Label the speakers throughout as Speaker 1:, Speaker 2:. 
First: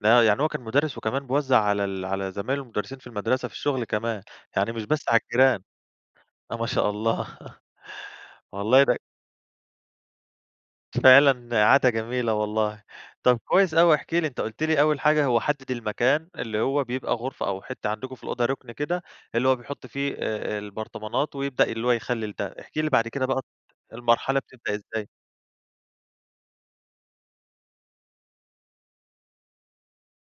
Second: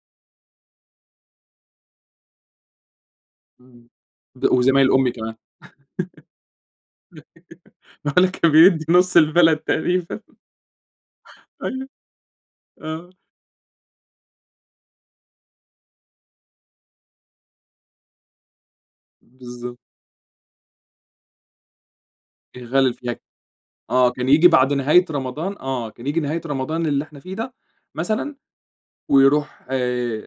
Speaker 1: لا يعني هو كان مدرّس، وكمان بيوزع على ال على زمايل له المدرّسين في المدرسة في الشغل
Speaker 2: إمم،
Speaker 1: كمان،
Speaker 2: ب
Speaker 1: يعني مش
Speaker 2: وزمايل
Speaker 1: بس
Speaker 2: أمي
Speaker 1: على
Speaker 2: كمان،
Speaker 1: الجيران! آه ما شاء الله،
Speaker 2: باقول لك كان
Speaker 1: والله
Speaker 2: بيدّي
Speaker 1: ده
Speaker 2: نُص البلد تقريبًا.
Speaker 1: فعلًا
Speaker 2: أيوه،
Speaker 1: عادة جميلة والله،
Speaker 2: آه.
Speaker 1: طب كويس أوي، احكِ لي أنت قُلت لي أول حاجة هو حدد المكان اللي هو بيبقى غرفة أو حتّة عندكم في الأوضة ركن كده، اللي هو
Speaker 2: بالضبط.
Speaker 1: بيحط فيه آآ، البرطمانات ويبدأ اللي هو يخلل ده، احكِ لي
Speaker 2: يخلل
Speaker 1: بعد
Speaker 2: [unintelligible]
Speaker 1: كده بقى
Speaker 2: آه، كان
Speaker 1: المرحلة
Speaker 2: ييجي بعد
Speaker 1: بتبدأ
Speaker 2: نهاية
Speaker 1: إزاي؟
Speaker 2: رمضان آه، كان ييجي نهاية رمضان اللي إحنا فيه ده مثلًا، ويروح ي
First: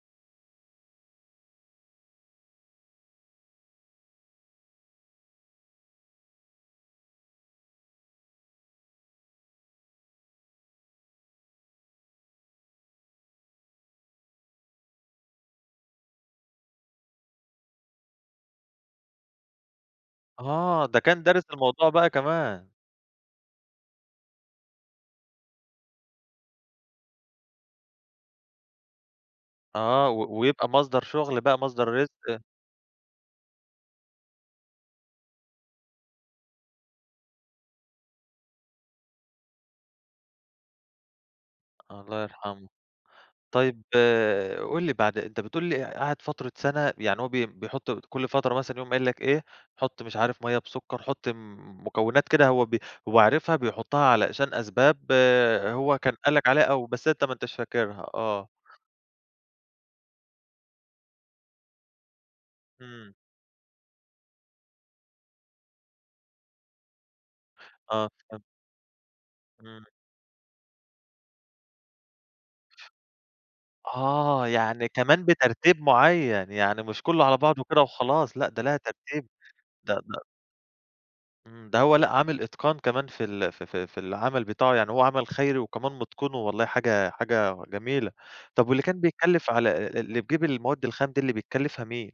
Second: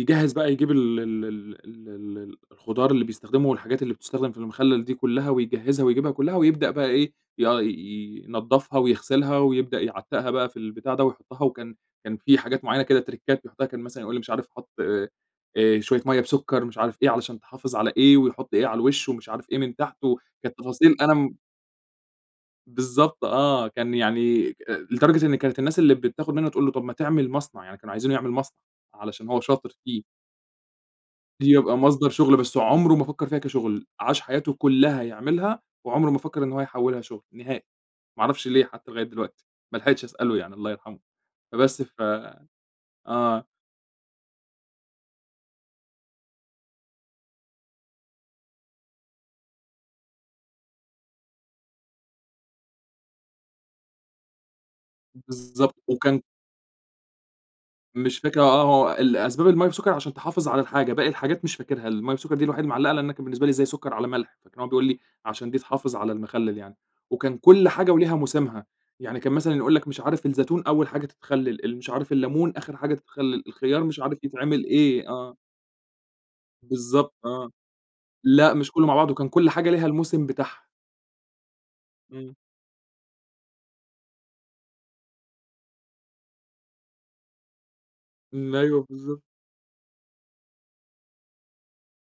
Speaker 2: يجهّز بقى يجيب ال ال ال ال ال الخضار اللي بيستخدمه والحاجات اللي بتُستخدم في المخلل دي كلّها، ويجهّزها ويجيبها كلّها، ويبدأ بقى إيه، يا ي ينضفها ويغسلها ويبدأ يعتّقها بقى في البتاع ده ويحطها، وكان كان في حاجات معيّنة كده تِرِكّات يحطها، كان مثلًا يقُول لي مش عارف حُط آآ، شوية مَيّة بسكر، مش عارف إيه علشان تحافظ على إيه، ويحط إيه على الوش ومش عارف إيه من تحته، كانت
Speaker 1: آه،
Speaker 2: تفاصيل
Speaker 1: ده
Speaker 2: أنا
Speaker 1: كان
Speaker 2: م
Speaker 1: دارس الموضوع بقى كمان.
Speaker 2: بالضبط آه، كان يعني لدرجة إن كانت الناس اللي بتاخد منه تقُول له طب ما تعمل مصنع، يعني كانوا عايزينه يعمل مصنع، علشان هو شاطر فيه.
Speaker 1: آه، و ويبقى مصدر شغل بقى
Speaker 2: يبقى
Speaker 1: مصدر
Speaker 2: مصدر شغل،
Speaker 1: رزق
Speaker 2: بس هو عمره ما فكر فيها كشغل، عاش حياته كلها يعملها وعمره ما فكر إن هو يحوّلها شغل، نهائي، ما اعرفش ليه حتى لغاية دلوقتي، ما لحقتش أسأله يعني، الله يرحمه، فبس ف
Speaker 1: الله يرحمه،
Speaker 2: آه.
Speaker 1: طيب قُل لي بعد أنت بتقُول لي قعد فترة سَنة، يعني هو بي بيحط كُلّ فترة مثلًا يقوم قايل لك إيه، حُط مش عارف مَيّة بسكر، حُط مكونات كده هو ب هو عارفها بيحطها علشان أسباب
Speaker 2: بالضبط
Speaker 1: هو كان
Speaker 2: وكان
Speaker 1: قال لك عليها أو بس أنت ما انتاش فاكرها
Speaker 2: مش فاكر،
Speaker 1: آه.
Speaker 2: آه آه هو ال أسباب المَيّة بسكر عشان تحافظ على الحاجة، باقي الحاجات مش فاكرها، المَيّة بسكر دي الوحيدة اللي معلّقة، لأن أنا
Speaker 1: إمم.
Speaker 2: كان بالنسبة لي إزاي سكرعلى ملح؟! فكان هو بيقُول لي عشان دي تحافظ على المخلل يعني، وكان كُلّ حاجة
Speaker 1: آه
Speaker 2: وليها
Speaker 1: فهمت.
Speaker 2: موسمها، يعني كان مثلًا يقُول
Speaker 1: إمم.
Speaker 2: لك مش عارف الزيتون أول حاجة تتخلل، ال مش عارف الليمون آخر حاجة تتخلل، الخيار مش عارف
Speaker 1: آه،
Speaker 2: يتعمل
Speaker 1: يعني
Speaker 2: إيه،
Speaker 1: كمان
Speaker 2: آه.
Speaker 1: بترتيب معيّن، يعني مش
Speaker 2: بالضبط
Speaker 1: كله على
Speaker 2: آه،
Speaker 1: بعضه وكده وخلاص، لأ
Speaker 2: لأ
Speaker 1: ده
Speaker 2: مش
Speaker 1: لها
Speaker 2: كله مع بعضه
Speaker 1: ترتيب
Speaker 2: كان كل حاجة ليها
Speaker 1: ده ده
Speaker 2: الموسم بتاعها.
Speaker 1: إمم، ده هو لأ
Speaker 2: إمم.
Speaker 1: عامِل إتقان كمان في ال في في في العمَل بتاعه، يعني هو عمل خيري وكمان مُتقِنه، والله حاجة حاجة جميلة، طَب واللي
Speaker 2: أيوه
Speaker 1: كان
Speaker 2: بالضبط.
Speaker 1: بيتكلف على اللي بيجيب المواد الخام دي اللي بيتكلفها مين؟